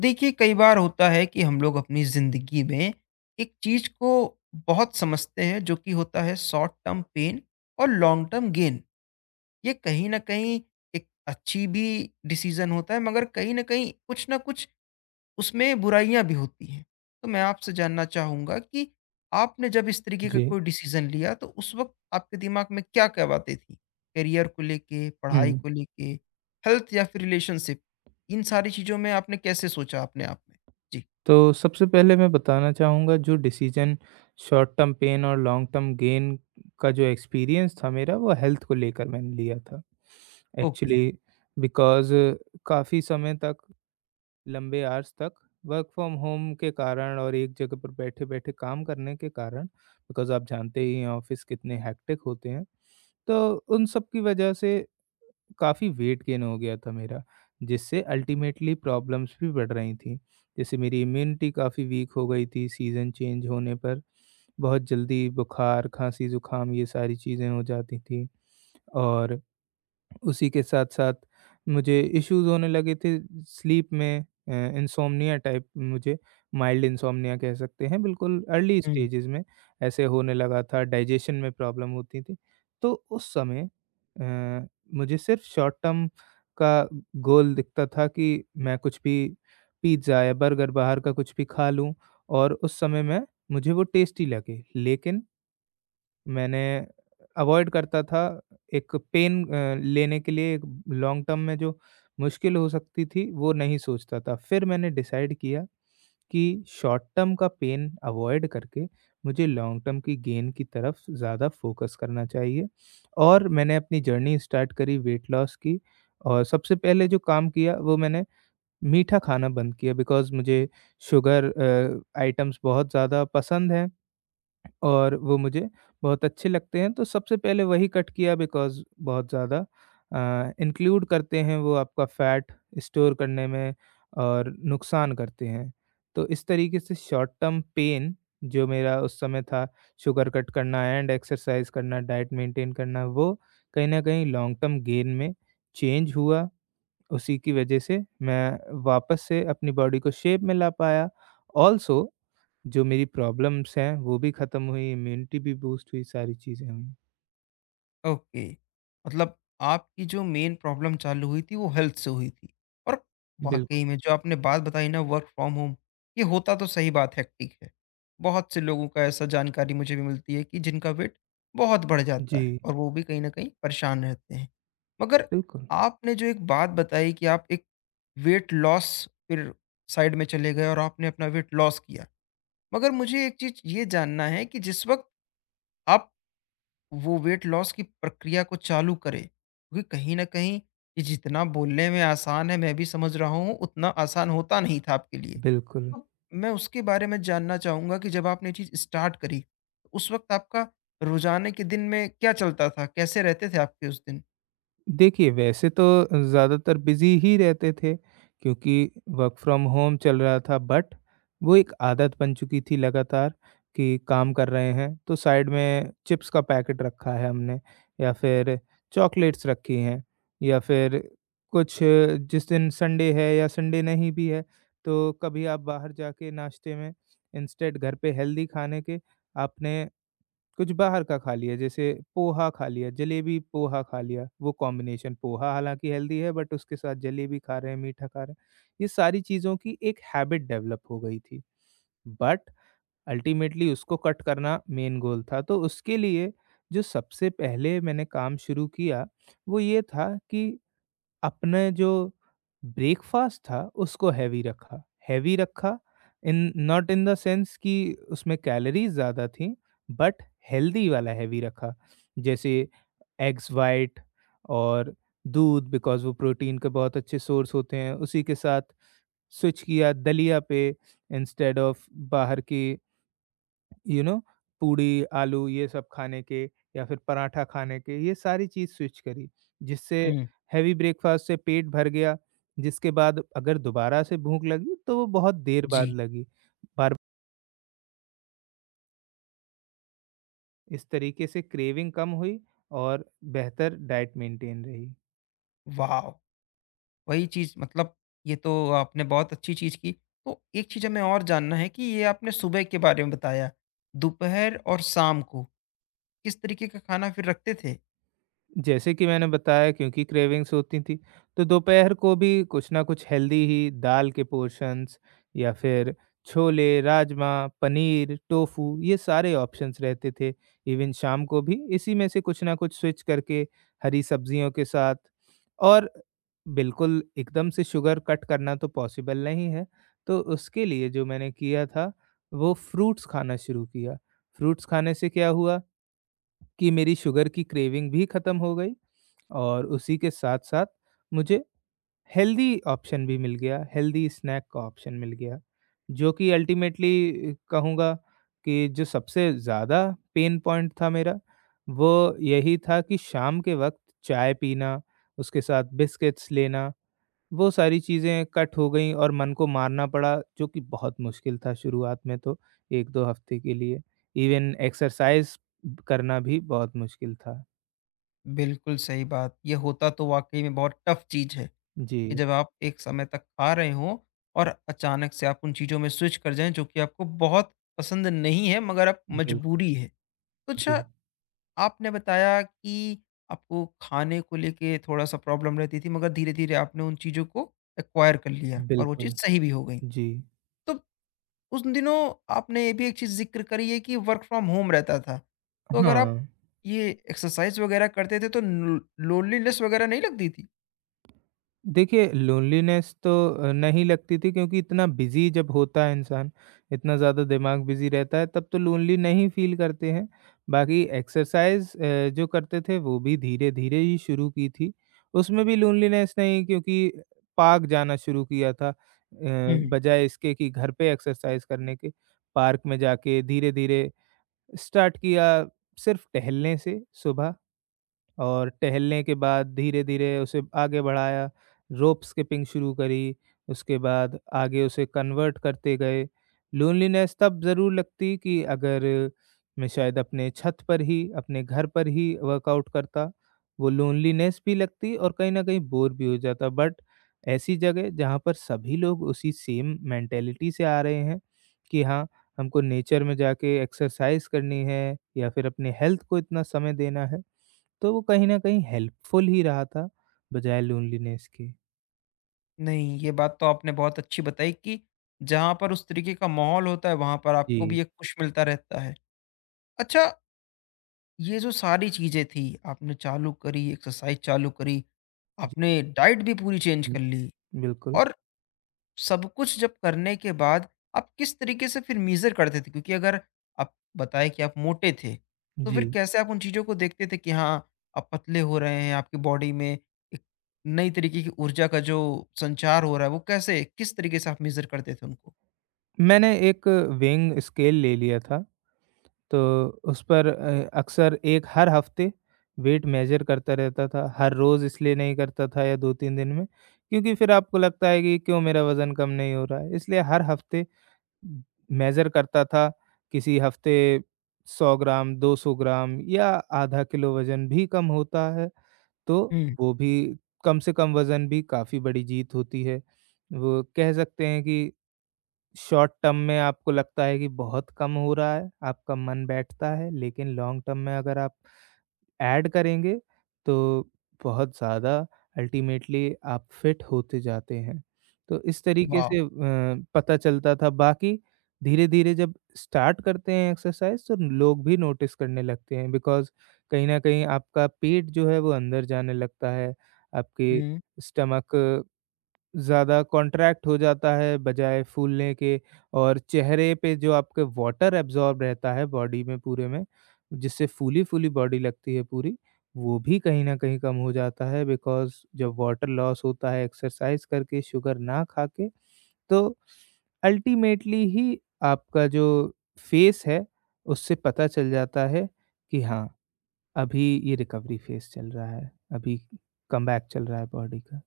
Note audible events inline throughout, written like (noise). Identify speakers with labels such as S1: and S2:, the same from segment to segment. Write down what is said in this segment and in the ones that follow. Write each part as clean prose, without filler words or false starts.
S1: देखिए, कई बार होता है कि हम लोग अपनी जिंदगी में एक चीज को बहुत समझते हैं, जो कि होता है शॉर्ट टर्म पेन और लॉन्ग टर्म गेन। ये कहीं ना कहीं एक अच्छी भी डिसीजन होता है, मगर कहीं ना कहीं कुछ ना कुछ उसमें बुराइयाँ भी होती हैं। तो मैं आपसे जानना चाहूँगा कि आपने जब इस तरीके का
S2: जी।
S1: कोई डिसीज़न लिया तो उस वक़्त आपके दिमाग में क्या-क्या बातें थी? करियर को लेके, पढ़ाई
S2: हुँ,
S1: को लेके, हेल्थ या फिर रिलेशनशिप? इन सारी चीज़ों में आपने कैसे सोचा अपने आप में? जी।
S2: तो सबसे पहले मैं बताना चाहूँगा जो डिसीज़न शॉर्ट टर्म पेन और लॉन्ग टर्म गेन का जो एक्सपीरियंस था मेरा वो हेल्थ को लेकर मैंने लिया था।
S1: ओके।
S2: एक्चुअली बिकॉज़ काफ़ी समय तक, लंबे आवर्स तक वर्क फ्रॉम होम के कारण और एक जगह पर बैठे-बैठे काम करने के कारण बिकॉज़ आप जानते ही हैं ऑफ़िस कितने हेक्टिक होते हैं। तो उन सब की वजह से काफ़ी वेट गेन हो गया था मेरा, जिससे अल्टीमेटली प्रॉब्लम्स भी बढ़ रही थी। जैसे मेरी इम्यूनिटी काफ़ी वीक हो गई थी सीज़न चेंज होने पर। बहुत जल्दी बुखार, खाँसी, ज़ुकाम ये सारी चीज़ें हो जाती थी और उसी के साथ-साथ मुझे इश्यूज़ होने लगे थे स्लीप में अ, इंसोम्निया टाइप मुझे माइल्ड इंसोम्निया कह सकते हैं, बिल्कुल अर्ली
S1: हुँ।
S2: स्टेजेज़ में ऐसे होने लगा था, डाइजेशन में प्रॉब्लम होती थी। तो उस समय अ, मुझे सिर्फ़ शॉर्ट टर्म का गोल दिखता था कि मैं कुछ भी पिज़्ज़ा या बर्गर बाहर का कुछ भी खा लूँ और उस समय मैं मुझे वो टेस्टी लगे। लेकिन मैंने अवॉइड करता था एक पेन लेने के लिए एक लॉन्ग टर्म में जो मुश्किल हो सकती थी वो नहीं सोचता था। फिर मैंने डिसाइड किया कि शॉर्ट टर्म का पेन अवॉइड करके मुझे लॉन्ग टर्म की गेन की तरफ ज़्यादा फोकस करना चाहिए और मैंने अपनी जर्नी स्टार्ट करी वेट लॉस की और सबसे पहले जो काम किया वो मैंने मीठा खाना बंद किया बिकॉज़ मुझे शुगर आइटम्स बहुत ज़्यादा पसंद हैं। और वो मुझे बहुत अच्छे लगते हैं, तो सबसे पहले वही कट किया बिकॉज़ बहुत ज़्यादा इंक्लूड करते हैं वो आपका फैट स्टोर करने में और नुकसान करते हैं। तो इस तरीके से शॉर्ट टर्म पेन जो मेरा उस समय था, शुगर कट करना एंड एक्सरसाइज़ करना, डाइट मेंटेन करना, वो कहीं न कहीं लॉन्ग टर्म गेन में चेंज हुआ। उसी की वजह से मैं वापस से अपनी बॉडी को शेप में ला पाया। ऑल्सो जो मेरी प्रॉब्लम्स हैं, वो भी ख़त्म हुई, इम्यूनिटी भी बूस्ट हुई, सारी चीज़ें हुई।
S1: ओके, मतलब आपकी जो मेन प्रॉब्लम चालू हुई थी वो हेल्थ से हुई थी और
S2: बिल्कुल।
S1: वाकई में जो आपने बात बताई ना, वर्क फ्रॉम होम, ये होता तो सही बात, हेक्टिक है। बहुत से लोगों का ऐसा जानकारी मुझे भी मिलती है कि जिनका वेट बहुत बढ़ जाता है
S2: जी,
S1: और वो भी कहीं ना कहीं परेशान रहते हैं। मगर
S2: बिल्कुल,
S1: आपने जो एक बात बताई कि आप एक वेट लॉस, फिर साइड में चले गए और आपने अपना वेट लॉस किया। मगर मुझे एक चीज ये जानना है कि जिस वक्त आप वो वेट लॉस की प्रक्रिया को चालू करे, क्योंकि कहीं ना कहीं ये जितना बोलने में आसान है, मैं भी समझ रहा हूँ, उतना आसान होता नहीं था आपके लिए।
S2: बिल्कुल।
S1: तो मैं उसके बारे में जानना चाहूँगा कि जब आपने ये चीज़ स्टार्ट करी तो उस वक्त आपका रोजाने के दिन में क्या चलता था, कैसे रहते थे आपके उस दिन।
S2: देखिए, वैसे तो ज़्यादातर बिज़ी ही रहते थे क्योंकि वर्क फ्रॉम होम चल रहा था बट वो एक आदत बन चुकी थी लगातार कि काम कर रहे हैं तो साइड में चिप्स का पैकेट रखा है हमने या फिर चॉकलेट्स रखी हैं या फिर कुछ जिस दिन संडे है या संडे नहीं भी है तो कभी आप बाहर जाके नाश्ते में इंस्टेड घर पे हेल्दी खाने के आपने कुछ बाहर का खा लिया जैसे पोहा खा लिया, जलेबी पोहा खा लिया, वो कॉम्बिनेशन पोहा हालाँकि हेल्दी है बट उसके साथ जलेबी खा रहे हैं, मीठा खा रहे हैं। ये सारी चीज़ों की एक हैबिट डेवलप हो गई थी। बट अल्टीमेटली उसको कट करना मेन गोल था, तो उसके लिए जो सबसे पहले मैंने काम शुरू किया, वो ये था कि अपने जो ब्रेकफास्ट था उसको हेवी रखा। हेवी रखा in not in the sense कि उसमें कैलोरीज़ ज़्यादा थी बट हेल्दी वाला हेवी रखा। जैसे एग्स व्हाइट और दूध बिकॉज़ वो प्रोटीन के बहुत अच्छे सोर्स होते हैं। उसी के साथ स्विच किया दलिया पे इंस्टेड ऑफ बाहर की यू नो पूड़ी, आलू ये सब खाने के या फिर पराठा खाने के ये सारी चीज़ स्विच करी, जिससे
S1: हम्म।
S2: हेवी ब्रेकफ़ास्ट से पेट भर गया, जिसके बाद अगर दोबारा से भूख लगी तो वो बहुत देर
S1: जी।
S2: बाद लगी। बार इस तरीके से क्रेविंग कम हुई और बेहतर डाइट मेंटेन रही।
S1: वाह। वही चीज, मतलब ये तो आपने बहुत अच्छी चीज की। तो एक चीज हमें और जानना है कि ये आपने सुबह के बारे में बताया, दोपहर और शाम को किस तरीके का खाना फिर रखते थे?
S2: जैसे कि मैंने बताया क्योंकि क्रेविंग्स होती थी, तो दोपहर को भी कुछ ना कुछ हेल्दी ही दाल के पोर्शंस या फिर छोले, राजमा, पनीर, टोफू ये सारे ऑप्शंस रहते थे। इवन शाम को भी इसी में से कुछ ना कुछ स्विच करके हरी सब्जियों के साथ और बिल्कुल एकदम से शुगर कट करना तो पॉसिबल नहीं है, तो उसके लिए जो मैंने किया था वो फ्रूट्स खाना शुरू किया। फ्रूट्स खाने से क्या हुआ कि मेरी शुगर की क्रेविंग भी खत्म हो गई। और उसी के साथ-साथ मुझे हेल्दी ऑप्शन भी मिल गया, हेल्दी स्नैक का ऑप्शन मिल गया, जो कि अल्टीमेटली कहूँगा कि जो सबसे ज़्यादा पेन पॉइंट था मेरा, वो यही था कि शाम के वक़्त चाय पीना, उसके साथ बिस्किट्स लेना, वो सारी चीज़ें कट हो गईं और मन को मारना पड़ा, जो कि बहुत मुश्किल था शुरुआत में तो 1-2 हफ़्ते के लिए। इवन एक्सरसाइज़ करना भी बहुत मुश्किल था।
S1: बिल्कुल सही बात। ये होता तो वाक़ई में बहुत टफ़ चीज़ है कि
S2: जी,
S1: जब आप एक समय तक खा रहे हों और अचानक से आप उन चीज़ों में स्विच कर जाएँ जो कि आपको बहुत पसंद नहीं है, मगर अब
S2: बिल्कुल,
S1: मजबूरी है। तो
S2: जी।
S1: अच्छा, आपने बताया कि आपको खाने को लेके थोड़ा-सा प्रॉब्लम रहती थी, मगर धीरे-धीरे आपने उन चीज़ों को एक्वायर कर लिया और वो चीज़
S2: बिल्कुल,
S1: सही भी हो गई।
S2: जी।
S1: तो उस दिनों आपने ये भी एक चीज़ ज़िक्र करी है कि वर्क फ्रॉम होम रहता था। तो अगर आप
S2: हाँ।
S1: ये एक्सरसाइज़ वगैरह करते थे तो लो लोनलीनेस वगैरह नहीं लगती थी?
S2: देखिए, लोनलीनेस तो नहीं लगती थी क्योंकि इतना बिज़ी जब होता है इंसान, इतना ज़्यादा दिमाग बिज़ी रहता है तब तो लोनली नहीं फ़ील करते हैं। बाकी एक्सरसाइज़ जो करते थे वो भी धीरे-धीरे ही शुरू की थी। उसमें भी लोनलीनेस नहीं क्योंकि पार्क जाना शुरू किया था
S1: हुँ।
S2: बजाय इसके कि घर पे एक्सरसाइज़ करने के। पार्क में जाके धीरे-धीरे स्टार्ट किया सिर्फ़ टहलने से सुबह और टहलने के बाद धीरे-धीरे उसे आगे बढ़ाया, रोप स्किपिंग शुरू करी, उसके बाद आगे उसे कन्वर्ट करते गए। लोनलीनेस तब ज़रूर लगती कि अगर मैं शायद अपने छत पर ही, अपने घर पर ही वर्कआउट करता, वो लोनलीनेस भी लगती और कहीं न कहीं बोर भी हो जाता। बट ऐसी जगह जहाँ पर सभी लोग उसी सेम मेंटालिटी से आ रहे हैं कि हाँ, हमको नेचर में जाके एक्सरसाइज़ करनी है या फिर अपने हेल्थ को इतना समय देना है। तो वो कहीं न कहीं हेल्पफुल ही रहा था, बजाय लोनलीनेस के।
S1: नहीं, ये बात तो आपने बहुत अच्छी बताई कि जहाँ पर उस तरीके का माहौल होता है, वहाँ पर आपको
S2: जी,
S1: भी एक पुश मिलता रहता है। अच्छा, ये जो सारी चीज़ें थी, आपने चालू करी, एक्सरसाइज़ चालू करी,
S2: जी।
S1: आपने डाइट भी पूरी चेंज
S2: हुँ,
S1: कर ली
S2: बिल्कुल,
S1: और सब कुछ जब करने के बाद आप किस तरीके से फिर मेज़र करते थे? क्योंकि अगर आप बताएँ कि आप मोटे थे, तो फिर
S2: जी।
S1: कैसे आप उन चीज़ों को देखते थे कि हाँ, आप पतले हो रहे हैं, आपकी बॉडी में एक नई तरीके की ऊर्जा का जो संचार हो रहा है, वो कैसे किस तरीके से आप मेज़र करते थे उनको?
S2: मैंने एक वेइंग स्केल ले लिया था, तो उस पर अक्सर एक हर हफ़्ते वेट मेज़र करता रहता था, हर रोज़ इसलिए नहीं करता था या 2-3 दिन में, क्योंकि फिर आपको लगता है कि क्यों मेरा वज़न कम नहीं हो रहा है, इसलिए हर हफ़्ते मेज़र करता था, किसी हफ़्ते 100 ग्राम, 200 ग्राम या आधा किलो वज़न भी कम होता है तो
S1: हुँ।
S2: वो भी कम से कम वज़न भी काफ़ी बड़ी जीत होती है। वो कह सकते हैं कि शॉर्ट टर्म में आपको लगता है कि बहुत कम हो रहा है, आपका मन बैठता है, लेकिन लॉन्ग टर्म में अगर आप ऐड करेंगे तो बहुत ज़्यादा अल्टीमेटली आप फिट होते जाते हैं। तो इस तरीके
S1: वाह!
S2: से पता चलता था बाकी धीरे-धीरे जब स्टार्ट करते हैं एक्सरसाइज़ तो लोग भी नोटिस करने लगते हैं बिकॉज़ कहीं न कहीं आपका पेट जो है वो अंदर जाने लगता है, आपके
S1: हुँ।
S2: स्टमक ज़्यादा कॉन्ट्रैक्ट हो जाता है बजाय फूलने के और चेहरे पे जो आपके वाटर एब्ज़ॉर्ब रहता है बॉडी में पूरे में, जिससे फूली-फूली बॉडी लगती है पूरी, वो भी कहीं न कहीं कम हो जाता है बिकॉज़ जब वाटर लॉस होता है एक्सरसाइज़ करके, शुगर ना खा के, तो अल्टीमेटली ही आपका जो फेस है, उससे पता चल जाता है कि हाँ, अभी ये रिकवरी फेज़ चल रहा है, अभी कमबैक चल रहा है बॉडी का।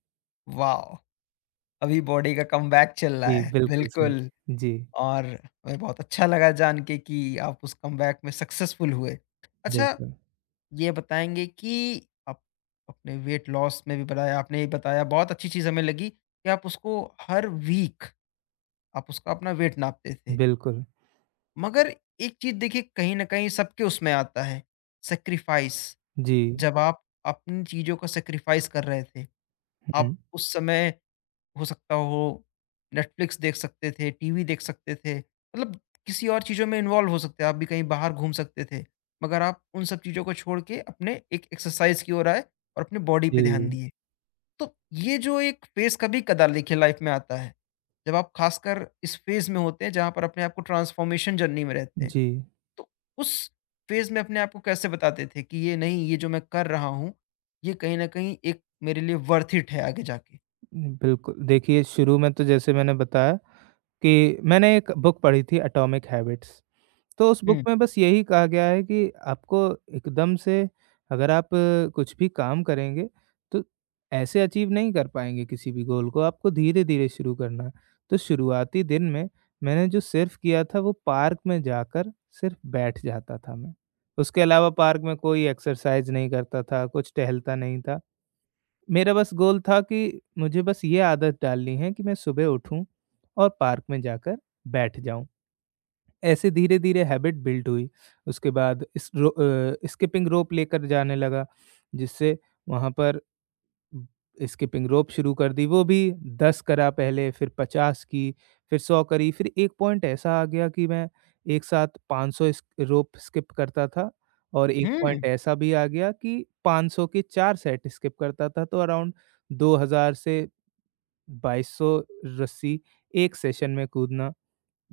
S1: वाह! अभी बॉडी का कमबैक चल रहा
S2: जी,
S1: है,
S2: बिल्कुल सही।
S1: बिल्कुल।
S2: जी।
S1: और हमें बहुत अच्छा लगा जान के कि आप उस कमबैक में सक्सेसफुल हुए। अच्छा,
S2: बिल्कुल,
S1: ये बताएँगे कि आप अपने वेट लॉस में भी बताया, आपने ये बताया बहुत अच्छी चीज़ हमें लगी कि आप उसको हर वीक आप उसका अपना वेट नापते थे।
S2: बिल्कुल।
S1: मगर एक चीज़ देखिए, कहीं न कहीं सबके उसमें आता है, सैक्रिफ़ाइस।
S2: जी,
S1: जब आप अपनी चीज़ों का सैक्रिफ़ाइस कर रहे थे, आप
S2: हुँ,
S1: उस समय हो सकता हो नेटफ्लिक्स देख सकते थे, टीवी देख सकते थे, मतलब किसी और चीज़ों में इन्वॉल्व हो सकते हैं, आप भी कहीं बाहर घूम सकते थे। मगर आप उन सब चीज़ों को छोड़ के अपने एक एक्सरसाइज की ओर आए और अपने बॉडी पे ध्यान
S2: जी,
S1: दिए। तो ये जो एक फेज़ कभी कदार देखिए लाइफ में आता है, जब आप खासकर इस फेज़ में होते हैं जहाँ पर अपने आप को ट्रांसफॉर्मेशन जर्नी में रहते हैं।
S2: जी,
S1: तो उस फेज़ में अपने आप को कैसे बताते थे कि ये नहीं, ये जो मैं कर रहा हूँ, ये कहीं न कहीं एक मेरे लिए वर्थ इट है आगे जाके?
S2: बिल्कुल। देखिए शुरू में तो जैसे मैंने बताया कि मैंने एक बुक पढ़ी थी एटॉमिक हैबिट्स तो उस बुक
S1: हुँ।
S2: में बस यही कहा गया है कि आपको एकदम से अगर आप कुछ भी काम करेंगे तो ऐसे अचीव नहीं कर पाएँगे किसी भी गोल को, आपको धीरे-धीरे शुरू करना है। तो शुरुआती दिन में मैंने जो सिर्फ़ किया था वो पार्क में जाकर सिर्फ़ बैठ जाता था मैं। उसके अलावा पार्क में कोई एक्सरसाइज़ नहीं करता था, कुछ टहलता नहीं था। मेरा बस गोल था कि मुझे बस ये आदत डालनी है कि मैं सुबह उठूँ और पार्क में जाकर बैठ जाऊँ। ऐसे धीरे-धीरे हैबिट बिल्ड हुई। उसके बाद स्किपिंग रोप लेकर जाने लगा, जिससे वहाँ पर स्किपिंग रोप शुरू कर दी, वो भी 10 करा पहले, फिर 50 की, फिर 100 करी, फिर एक पॉइंट ऐसा आ गया कि मैं एक साथ 500 स्क रोप स्किप करता था और एक पॉइंट
S1: हुँ!
S2: ऐसा भी आ गया कि 500 के 4 सेट स्किप करता था, तो अराउंड 2000 से 2200 रस्सी एक सेशन में कूदना।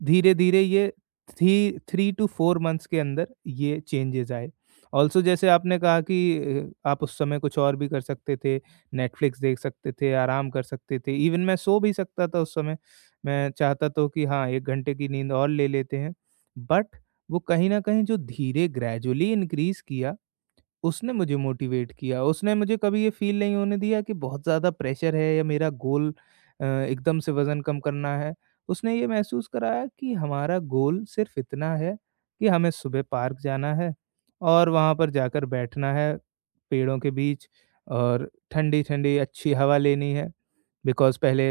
S2: धीरे-धीरे ये थ्री 3 टू 4 मंथ्स के अंदर ये चेंजेज़ आए। ऑल्सो जैसे आपने कहा कि आप उस समय कुछ और भी कर सकते थे, नेटफ्लिक्स देख सकते थे, आराम कर सकते थे, इवन मैं सो भी सकता था उस समय। मैं चाहता तो कि हाँ, 1 घंटे की नींद और ले लेते हैं, बट वो कहीं न कहीं जो धीरे ग्रेजुअली इनक्रीज़ किया उसने मुझे मोटिवेट किया, उसने मुझे कभी ये फ़ील नहीं होने दिया कि बहुत ज़्यादा प्रेशर है या मेरा गोल एकदम से वज़न कम करना है। उसने ये महसूस कराया कि हमारा गोल सिर्फ़ इतना है कि हमें सुबह पार्क जाना है और वहाँ पर जाकर बैठना है, पेड़ों के बीच और ठंडी-ठंडी अच्छी हवा लेनी है। बिकॉज़ पहले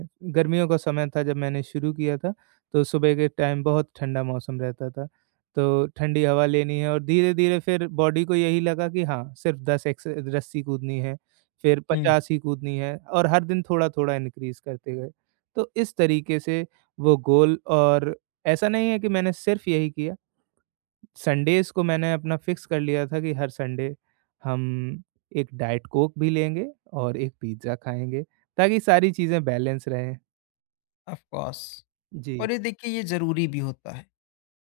S2: अ, गर्मियों का समय था जब मैंने शुरू किया था, तो सुबह के टाइम बहुत ठंडा मौसम रहता था। तो ठंडी हवा लेनी है और धीरे-धीरे फिर बॉडी को यही लगा कि हाँ, सिर्फ़ 10 एक्स रस्सी कूदनी है, फिर
S1: हुँ।
S2: 50 ही कूदनी है और हर दिन थोड़ा-थोड़ा इनक्रीज़ करते गए। तो इस तरीके से वो गोल और ऐसा नहीं है कि मैंने सिर्फ़ यही किया। संडेज़ को मैंने अपना फिक्स कर लिया था कि हर संडे हम एक डाइट कोक भी लेंगे और एक पिज़्ज़ा खाएँगे, ताकि सारी चीज़ें बैलेंस रहें।
S1: Of course.
S2: जी,
S1: और ये देखिए, ये ज़रूरी भी होता है।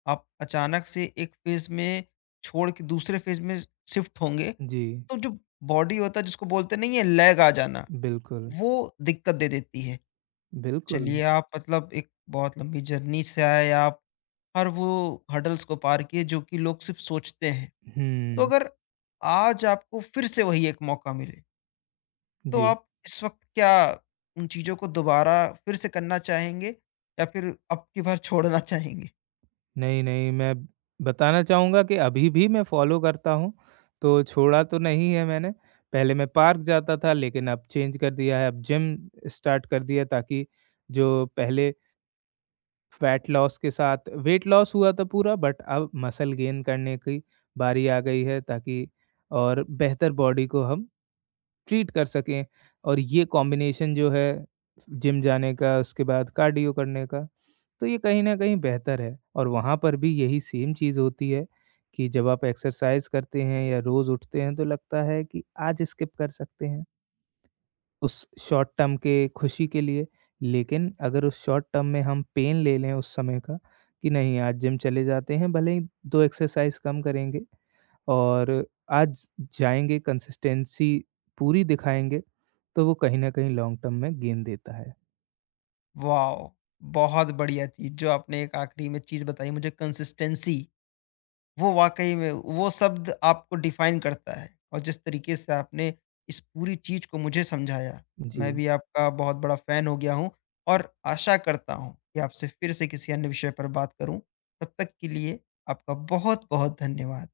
S1: आप अचानक से एक फ़ेज़ में छोड़ के दूसरे फ़ेज़ में शिफ्ट होंगे,
S2: जी,
S1: तो जो बॉडी होता है जिसको बोलते नहीं है लैग आ जाना,
S2: बिल्कुल,
S1: वो दिक्कत दे देती है।
S2: बिल्कुल।
S1: चलिए, आप मतलब एक बहुत लंबी जर्नी से आए आप, हर वो हर्डल्स को पार किए जो कि लोग सिर्फ़ सोचते हैं। तो
S2: हुँ,
S1: अगर आज आपको फिर से वही एक मौका मिले, तो
S2: जी।
S1: आप इस वक़्त क्या उन चीज़ों को दोबारा फिर से करना चाहेंगे या फिर अब की बार (laughs) छोड़ना चाहेंगे?
S2: नहीं, नहीं, मैं बताना चाहूँगा कि अभी भी मैं फ़ॉलो करता हूँ, तो छोड़ा तो नहीं है मैंने। पहले मैं पार्क जाता था लेकिन अब चेंज कर दिया है, अब जिम स्टार्ट कर दिया ताकि जो पहले फैट लॉस के साथ वेट लॉस हुआ था पूरा बट अब मसल गेन करने की बारी आ गई है ताकि और बेहतर बॉडी को हम ट्रीट कर सकें और ये कॉम्बिनेशन जो है जिम जाने का उसके बाद कार्डियो करने का तो ये कहीं न कहीं बेहतर है और वहाँ पर भी यही सेम चीज़ होती है कि जब आप एक्सरसाइज़ करते हैं या रोज़ उठते हैं तो लगता है कि आज स्किप कर सकते हैं। उस शॉर्ट टर्म के खुशी के लिए, लेकिन अगर उस शॉर्ट टर्म में हम पेन ले लें उस समय का, कि नहीं आज जिम चले जाते हैं, भले ही 2 एक्सरसाइज कम करेंगे और आज जाएँगे कंसिस्टेंसी पूरी दिखाएँगे, तो वो कहीं न कहीं लॉन्ग टर्म में गेन देता है।
S1: वाओ! बहुत बढ़िया चीज़ जो आपने एक आखिरी में चीज़ बताई मुझे, कंसिस्टेंसी, वो वाक़ई में वो शब्द आपको डिफ़ाइन करता है और जिस तरीके से आपने इस पूरी चीज़ को मुझे समझाया, मैं
S2: जी,
S1: भी आपका बहुत बड़ा फ़ैन हो गया हूँ और आशा करता हूँ कि आपसे फिर से किसी अन्य विषय पर बात करूँ। तब तक के लिए आपका बहुत-बहुत धन्यवाद।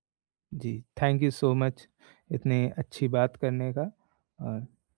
S2: जी, थैंक यू सो मच इतने अच्छी बात करने का और